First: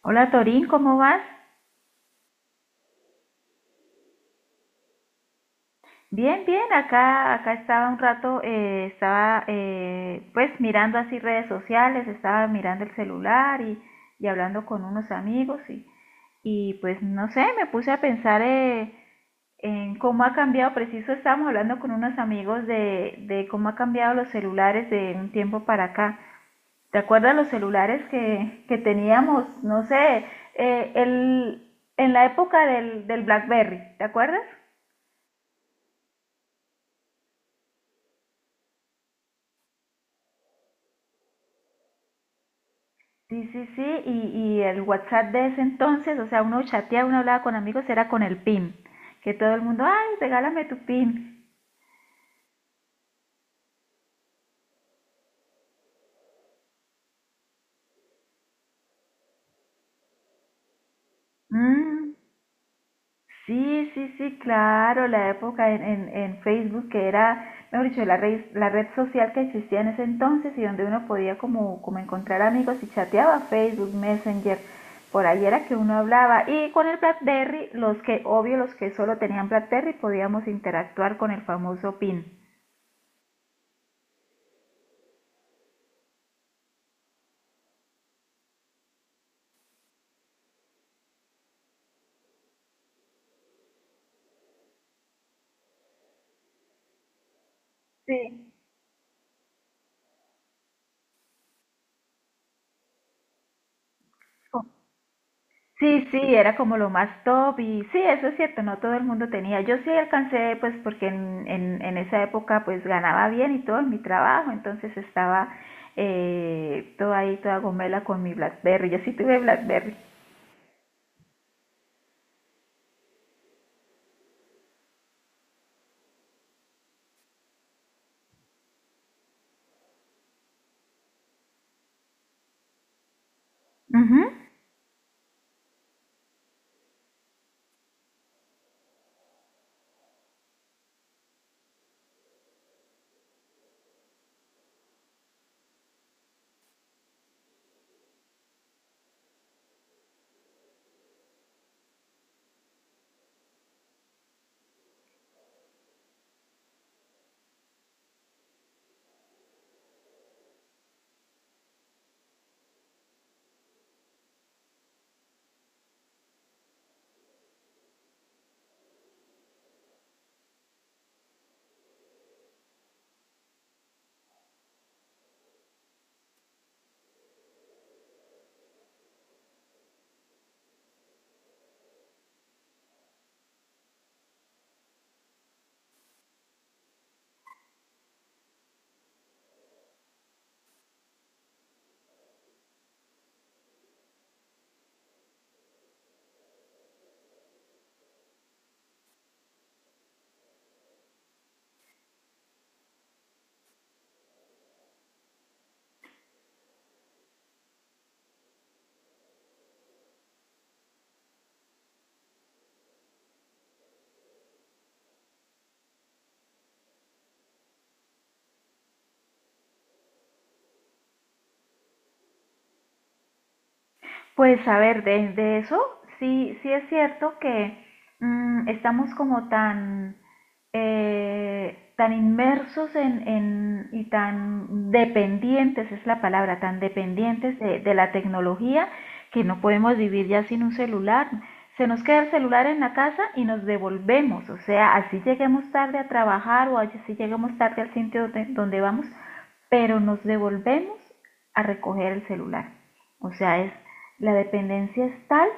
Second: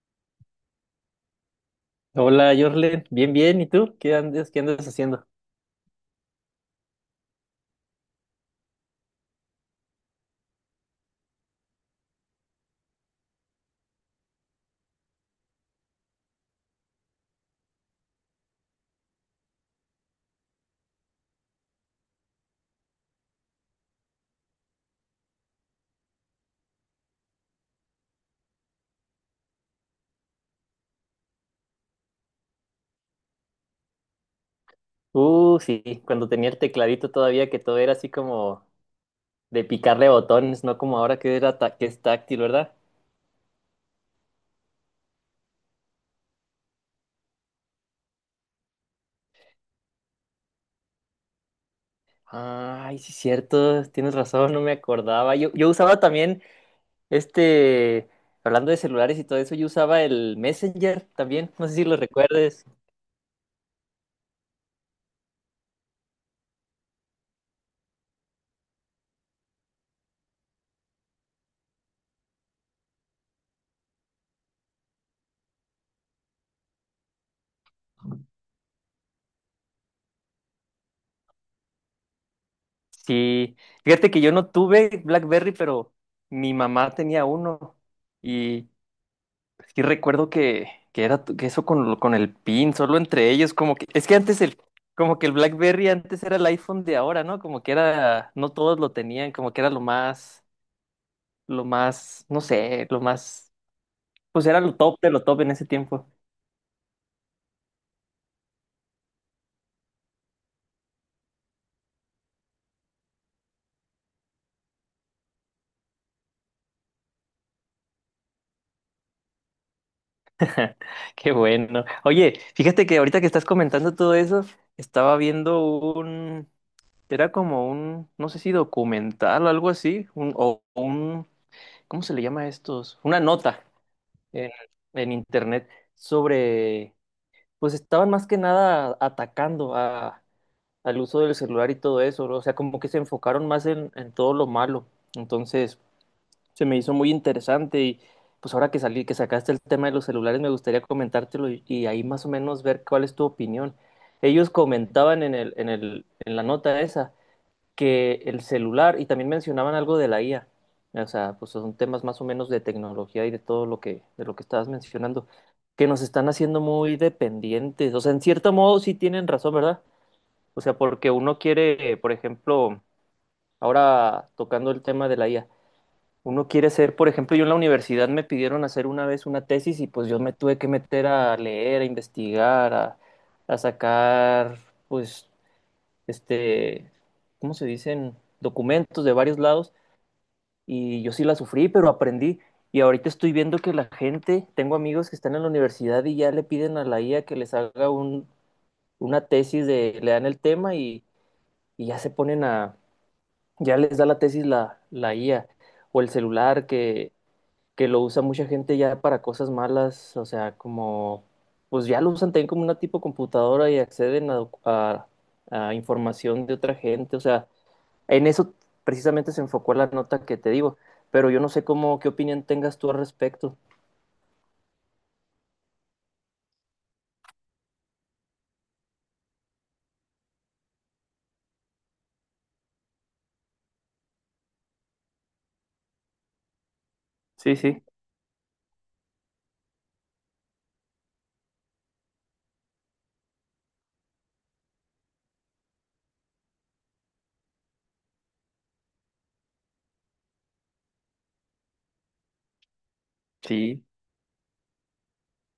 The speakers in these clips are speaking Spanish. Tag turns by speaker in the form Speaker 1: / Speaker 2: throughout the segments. Speaker 1: Hola Torín, ¿cómo vas?
Speaker 2: Hola, Jorlen. Bien, bien. ¿Y tú? ¿Qué andas haciendo?
Speaker 1: Bien, bien, acá estaba un rato, estaba pues mirando así redes sociales, estaba mirando el celular y hablando con unos amigos y pues no sé, me puse a pensar en cómo ha cambiado, preciso estábamos hablando con unos amigos de cómo ha cambiado los celulares de un tiempo para acá. ¿Te acuerdas los celulares que teníamos? No sé, eh, el, en la época del BlackBerry, ¿te acuerdas?
Speaker 2: Sí, cuando tenía el tecladito todavía que todo era así como de picarle botones, no como ahora que era que es táctil, ¿verdad?
Speaker 1: Sí, sí, sí, y el WhatsApp de ese entonces, o sea, uno chateaba, uno hablaba con amigos, era con el PIN, que todo el mundo, ay, regálame tu PIN.
Speaker 2: Ay, sí, cierto. Tienes razón, no me acordaba. Yo usaba también este, hablando de celulares y todo eso, yo usaba el Messenger también. No sé si lo
Speaker 1: Mm,
Speaker 2: recuerdes.
Speaker 1: sí, sí, sí, claro, la época en Facebook, que era, mejor dicho, la red social que existía en ese entonces y donde uno podía como encontrar amigos y chateaba Facebook, Messenger, por ahí era que uno hablaba. Y con el BlackBerry, los que, obvio, los que solo tenían BlackBerry, podíamos interactuar con el famoso PIN.
Speaker 2: Sí. Fíjate que yo no tuve BlackBerry, pero mi mamá tenía uno. y Sí recuerdo que era que eso con el PIN, solo entre ellos, como que, es que antes como que el BlackBerry antes era el iPhone de ahora, ¿no? Como que
Speaker 1: Sí.
Speaker 2: era, no todos lo tenían, como que era lo más, no sé, lo más, pues era lo top de lo top en ese tiempo.
Speaker 1: Sí, sí, era como lo más top y sí, eso es cierto, no todo el mundo tenía. Yo sí alcancé, pues porque en esa época pues ganaba bien y todo en mi trabajo, entonces estaba toda ahí, toda gomela con mi BlackBerry, yo sí tuve BlackBerry.
Speaker 2: Qué bueno. Oye, fíjate que ahorita que estás comentando todo eso, estaba viendo era como no sé si documental o algo así, un, ¿cómo se le llama a estos? Una nota
Speaker 1: Ujú.
Speaker 2: en, en internet sobre, pues estaban más que nada atacando a, al uso del celular y todo eso, ¿no? O sea, como que se enfocaron más en todo lo malo. Entonces, se me hizo muy interesante y pues ahora que salí, que sacaste el tema de los celulares, me gustaría comentártelo y ahí más o menos ver cuál es tu opinión. Ellos comentaban en la nota esa que el celular, y también mencionaban algo de la IA, o sea, pues son temas más o menos de tecnología y de todo lo que, de lo que estabas mencionando, que nos están haciendo muy dependientes, o sea, en cierto modo sí tienen razón, ¿verdad? O sea, porque uno quiere, por ejemplo, ahora tocando el tema de la IA, uno quiere ser, por ejemplo, yo en la universidad me pidieron hacer una vez una tesis y pues yo me tuve que meter a leer, a investigar, a sacar, pues este, ¿cómo se dicen? Documentos de varios lados y yo sí la sufrí, pero aprendí. Y ahorita estoy viendo que la gente, tengo amigos que están en la universidad y ya le piden a la IA que les haga una tesis de, le dan el tema y ya se ponen a, ya les da la tesis la IA o el celular que lo usa mucha gente ya para cosas malas, o sea, como, pues ya lo usan también como una tipo computadora y acceden a información de otra gente, o sea, en eso precisamente se enfocó la nota que te digo, pero yo no sé cómo, qué opinión tengas tú al respecto.
Speaker 1: Pues a ver, de eso sí, sí es cierto que mm, estamos como tan, tan inmersos en- y tan dependientes, es la palabra, tan
Speaker 2: Sí,
Speaker 1: dependientes
Speaker 2: sí,
Speaker 1: de la tecnología que no podemos vivir ya sin un celular. Se nos queda el celular en la casa y nos devolvemos, o sea, así lleguemos tarde a trabajar o así lleguemos tarde al sitio donde vamos, pero nos devolvemos a recoger el celular. O sea, es
Speaker 2: sí.
Speaker 1: la dependencia es tal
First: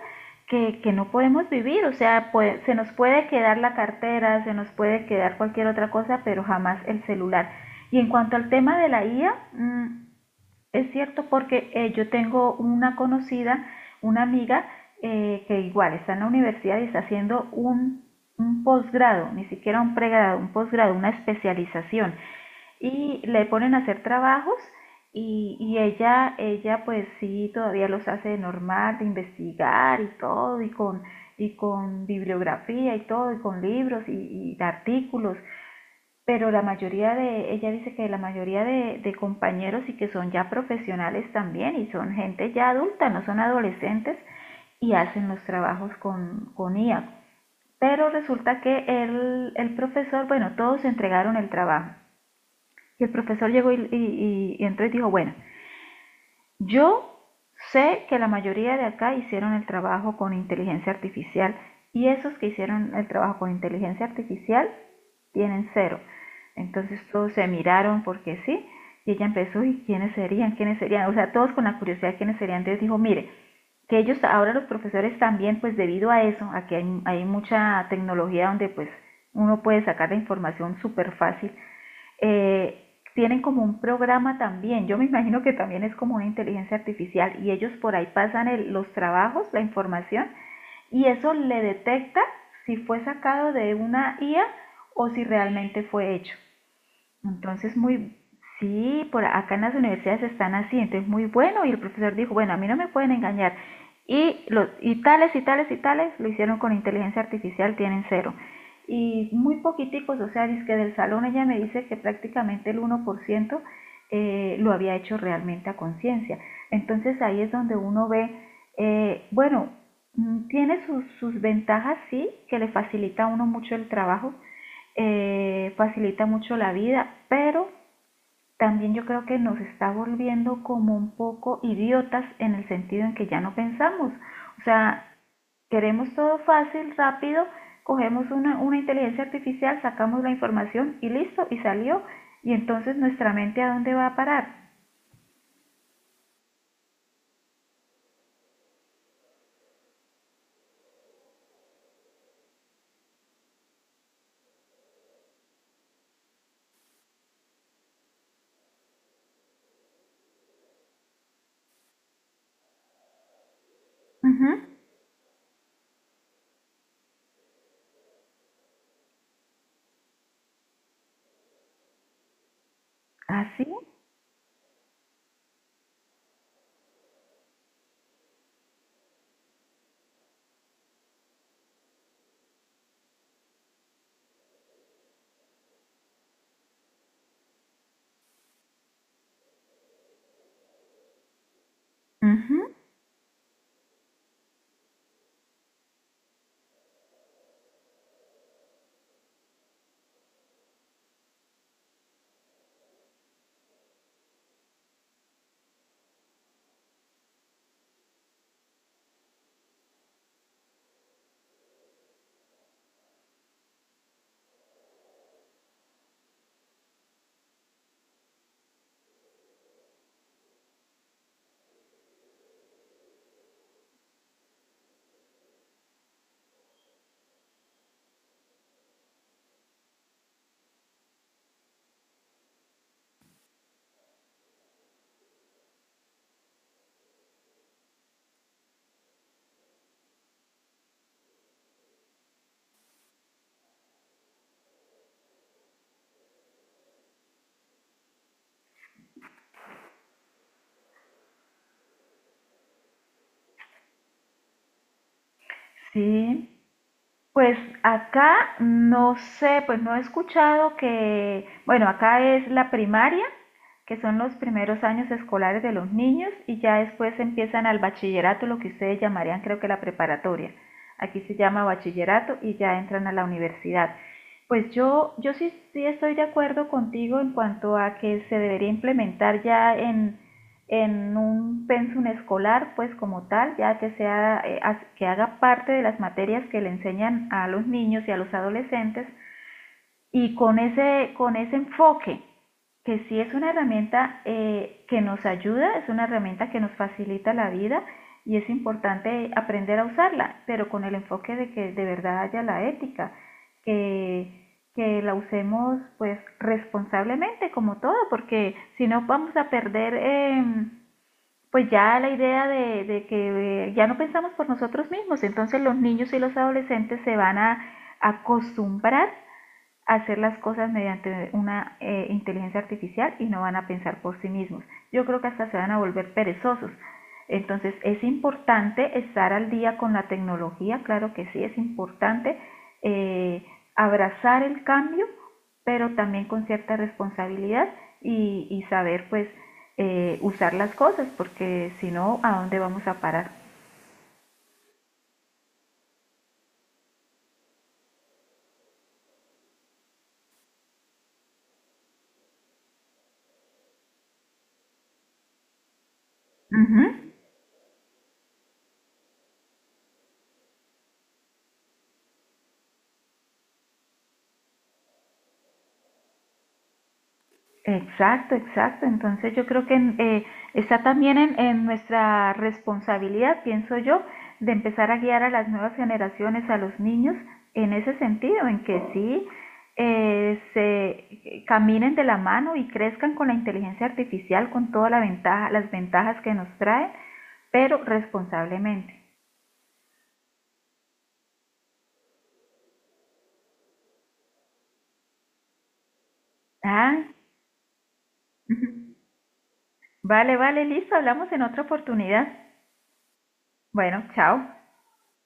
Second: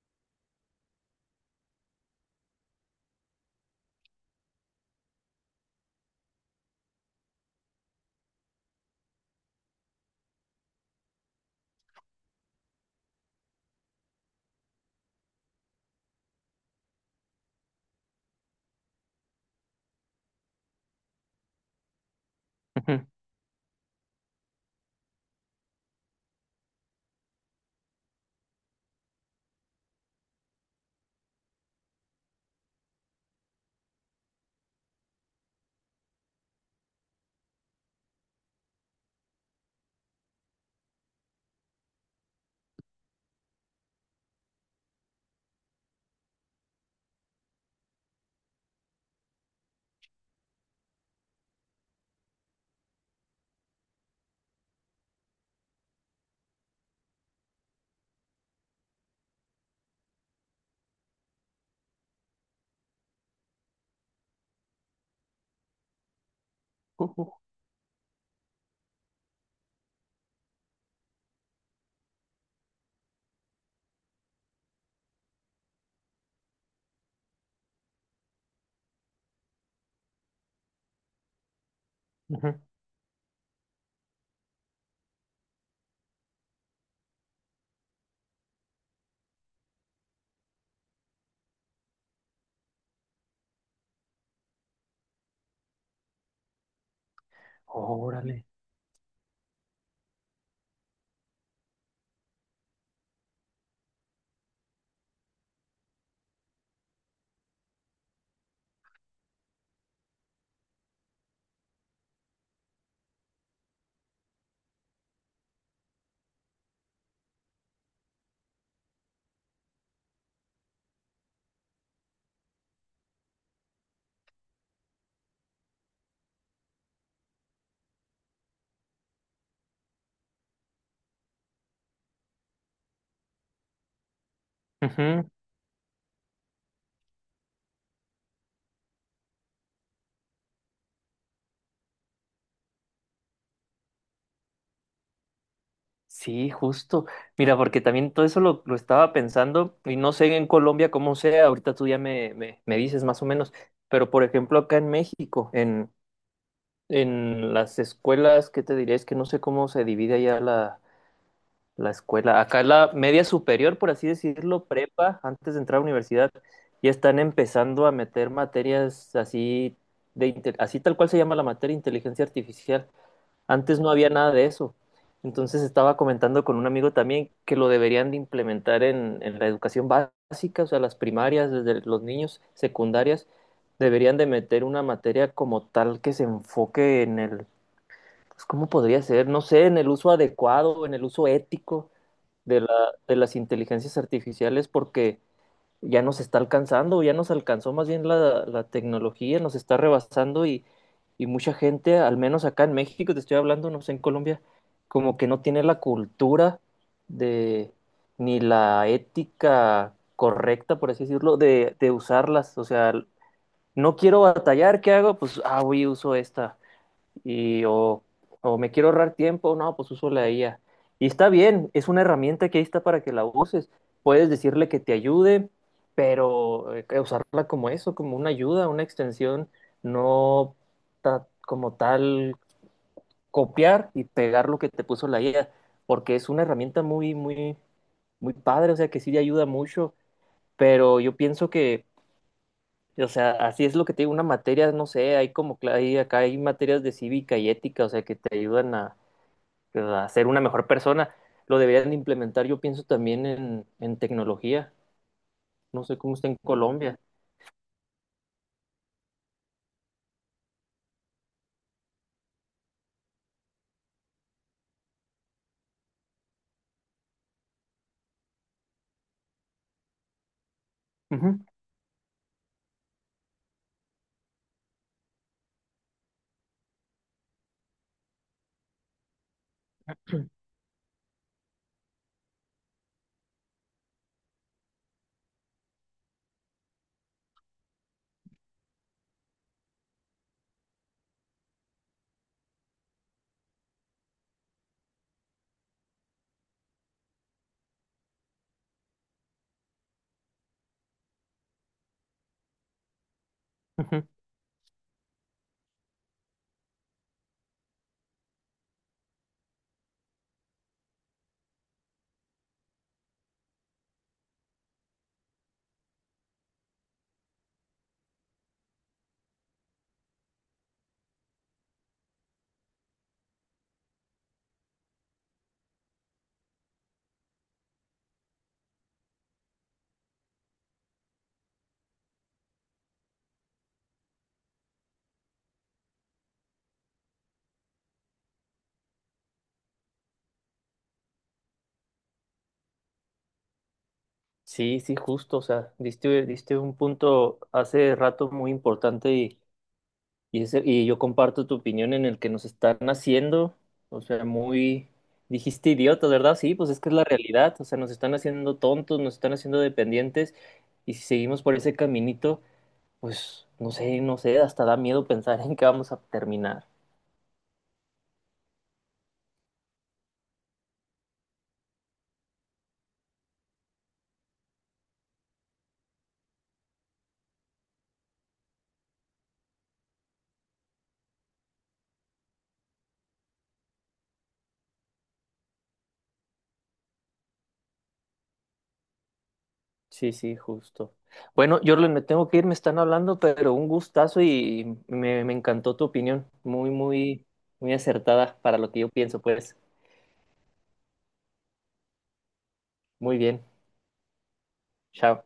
Speaker 1: que no podemos vivir, o sea, puede- se nos puede quedar la cartera, se nos puede quedar cualquier otra cosa, pero jamás el celular. Y en cuanto al tema de la IA, mm, es cierto porque yo tengo una conocida, una amiga, que igual está en la universidad y está haciendo un posgrado, ni siquiera un pregrado, un posgrado, una especialización
Speaker 2: Ujú.
Speaker 1: y le ponen a hacer trabajos y ella pues sí, todavía los hace de normal, de investigar y todo, y con bibliografía y todo, y con libros y de artículos, pero la mayoría de, ella dice que la mayoría de compañeros y que son ya profesionales también y son gente ya adulta, no son adolescentes y hacen los trabajos con IA. Pero resulta que el profesor, bueno, todos entregaron el trabajo y el profesor llegó entonces dijo, bueno, yo sé que la mayoría de acá hicieron el trabajo con inteligencia artificial y esos que hicieron el trabajo con inteligencia artificial tienen cero. Entonces todos
Speaker 2: Ujú,
Speaker 1: se miraron porque sí y ella empezó, ¿y quiénes serían? ¿Quiénes serían? O sea, todos con la curiosidad, ¿quiénes serían? Entonces dijo, mire, que ellos, ahora los profesores también, pues debido a eso, a que hay mucha tecnología donde pues uno puede sacar la información súper fácil
Speaker 2: ujú.
Speaker 1: tienen como un programa también. Yo me imagino que también es como una inteligencia artificial y ellos por ahí pasan el- los trabajos, la información y eso le detecta si fue sacado de una IA o si realmente fue hecho. Entonces, muy,
Speaker 2: Órale.
Speaker 1: sí, por acá en las universidades están así, entonces muy bueno, y el profesor dijo, bueno, a mí no me pueden engañar. Y, los, y tales y tales y tales lo hicieron con inteligencia artificial, tienen cero. Y muy poquiticos, o sea, es que del salón ella me dice que prácticamente el 1% lo había hecho realmente a conciencia. Entonces ahí es donde uno ve, bueno, mm, tiene sus, sus ventajas, sí, que le facilita a uno mucho el trabajo, facilita mucho la vida, pero también yo creo que nos está volviendo como un poco idiotas en el sentido en que ya no pensamos. O sea,
Speaker 2: Ujú.
Speaker 1: queremos todo fácil, rápido, cogemos una inteligencia artificial, sacamos la información y listo, y salió. Y entonces nuestra mente a dónde va a parar.
Speaker 2: Sí, justo. Mira, porque también todo eso lo estaba pensando y no sé en Colombia cómo sea, ahorita tú ya me dices más o menos, pero por ejemplo acá en México, en las escuelas, ¿qué te diré? Es que no sé cómo se divide allá la, la escuela. Acá la media superior, por así
Speaker 1: Ujú.
Speaker 2: decirlo, prepa, antes de entrar a la universidad, ya están empezando a meter materias así de así tal cual se llama la materia inteligencia artificial.
Speaker 1: Así.
Speaker 2: Antes no había nada de eso. Entonces estaba comentando con un amigo también que lo deberían de implementar en la educación básica, o sea, las primarias, desde los niños, secundarias, deberían de meter una materia como tal que se enfoque en el, pues, ¿cómo podría ser? No sé, en el uso adecuado, en el uso ético de la,
Speaker 1: Ujú.
Speaker 2: de las inteligencias artificiales porque ya nos está alcanzando, ya nos alcanzó más bien la, la tecnología, nos está rebasando y mucha gente, al menos acá en México, te estoy hablando, no sé, en Colombia, como que no tiene la cultura de, ni la ética correcta, por así decirlo, de usarlas. O sea, no quiero batallar, ¿qué hago? Pues, ah, voy, uso esta y o, o me quiero ahorrar tiempo, no, pues uso la IA. Y está bien, es una herramienta que ahí está para que la uses. Puedes decirle que te ayude, pero usarla como eso, como una ayuda, una extensión, no como tal copiar y pegar lo que te puso la IA, porque es una herramienta muy, muy, muy padre, o sea que sí te ayuda mucho, pero yo pienso que, o sea, así es lo que te digo, una materia, no sé, hay como, acá hay materias de cívica y ética, o sea, que te ayudan a ser una mejor persona. Lo deberían implementar, yo pienso, también en tecnología. No sé cómo está en
Speaker 1: Sí.
Speaker 2: Colombia.
Speaker 1: Pues acá no sé, pues no he escuchado que, bueno, acá es la primaria que son los primeros años escolares de los niños y ya después empiezan al bachillerato, lo que ustedes llamarían creo que la preparatoria. Aquí se
Speaker 2: Ujú,
Speaker 1: llama bachillerato y ya entran a la universidad. Pues yo sí, sí estoy de acuerdo contigo en cuanto a que se debería implementar ya en un pensum escolar, pues como tal, ya que, sea, que haga parte de las materias que le enseñan a los niños y a los adolescentes y con ese enfoque que sí es una herramienta que nos ayuda, es una herramienta que nos facilita la vida y es importante aprender a usarla, pero con el enfoque de que de verdad haya la ética,
Speaker 2: ujú.
Speaker 1: que la usemos pues responsablemente como todo, porque si no vamos a perder pues ya la idea de que ya no pensamos por nosotros mismos, entonces los niños y los adolescentes se van a acostumbrar hacer las cosas mediante una inteligencia artificial y no van a pensar por sí mismos. Yo creo que hasta se van a volver perezosos. Entonces es importante estar al día con la tecnología, claro que sí, es importante eh, abrazar el cambio, pero también con cierta responsabilidad y saber pues usar las cosas, porque si no, ¿a dónde vamos a parar?
Speaker 2: Sí, sí, justo. O sea, diste, diste un punto hace rato muy importante y, y yo comparto tu opinión en el que nos están haciendo, o sea, muy, dijiste idiota, ¿verdad? Sí,
Speaker 1: Uh
Speaker 2: pues es que
Speaker 1: -huh.
Speaker 2: es la realidad. O sea, nos están haciendo tontos, nos están haciendo dependientes y si seguimos por ese caminito, pues no sé, no sé, hasta da miedo pensar en qué vamos a terminar.
Speaker 1: Exacto, exacto. Entonces yo creo que está también en nuestra responsabilidad, pienso yo, de empezar a guiar a las nuevas generaciones, a los niños, en ese sentido, en que sí se caminen de la mano y crezcan con la inteligencia artificial, con toda la ventaja, las ventajas que nos trae, pero responsablemente.
Speaker 2: Sí, sí, justo. Bueno, yo me tengo que ir, me están hablando, pero un gustazo y me encantó tu opinión. Muy,
Speaker 1: Ah,
Speaker 2: muy, muy acertada para lo que yo pienso, pues.
Speaker 1: vale, vale, listo, hablamos en otra oportunidad.
Speaker 2: Muy bien.
Speaker 1: Bueno, chao.
Speaker 2: Chao.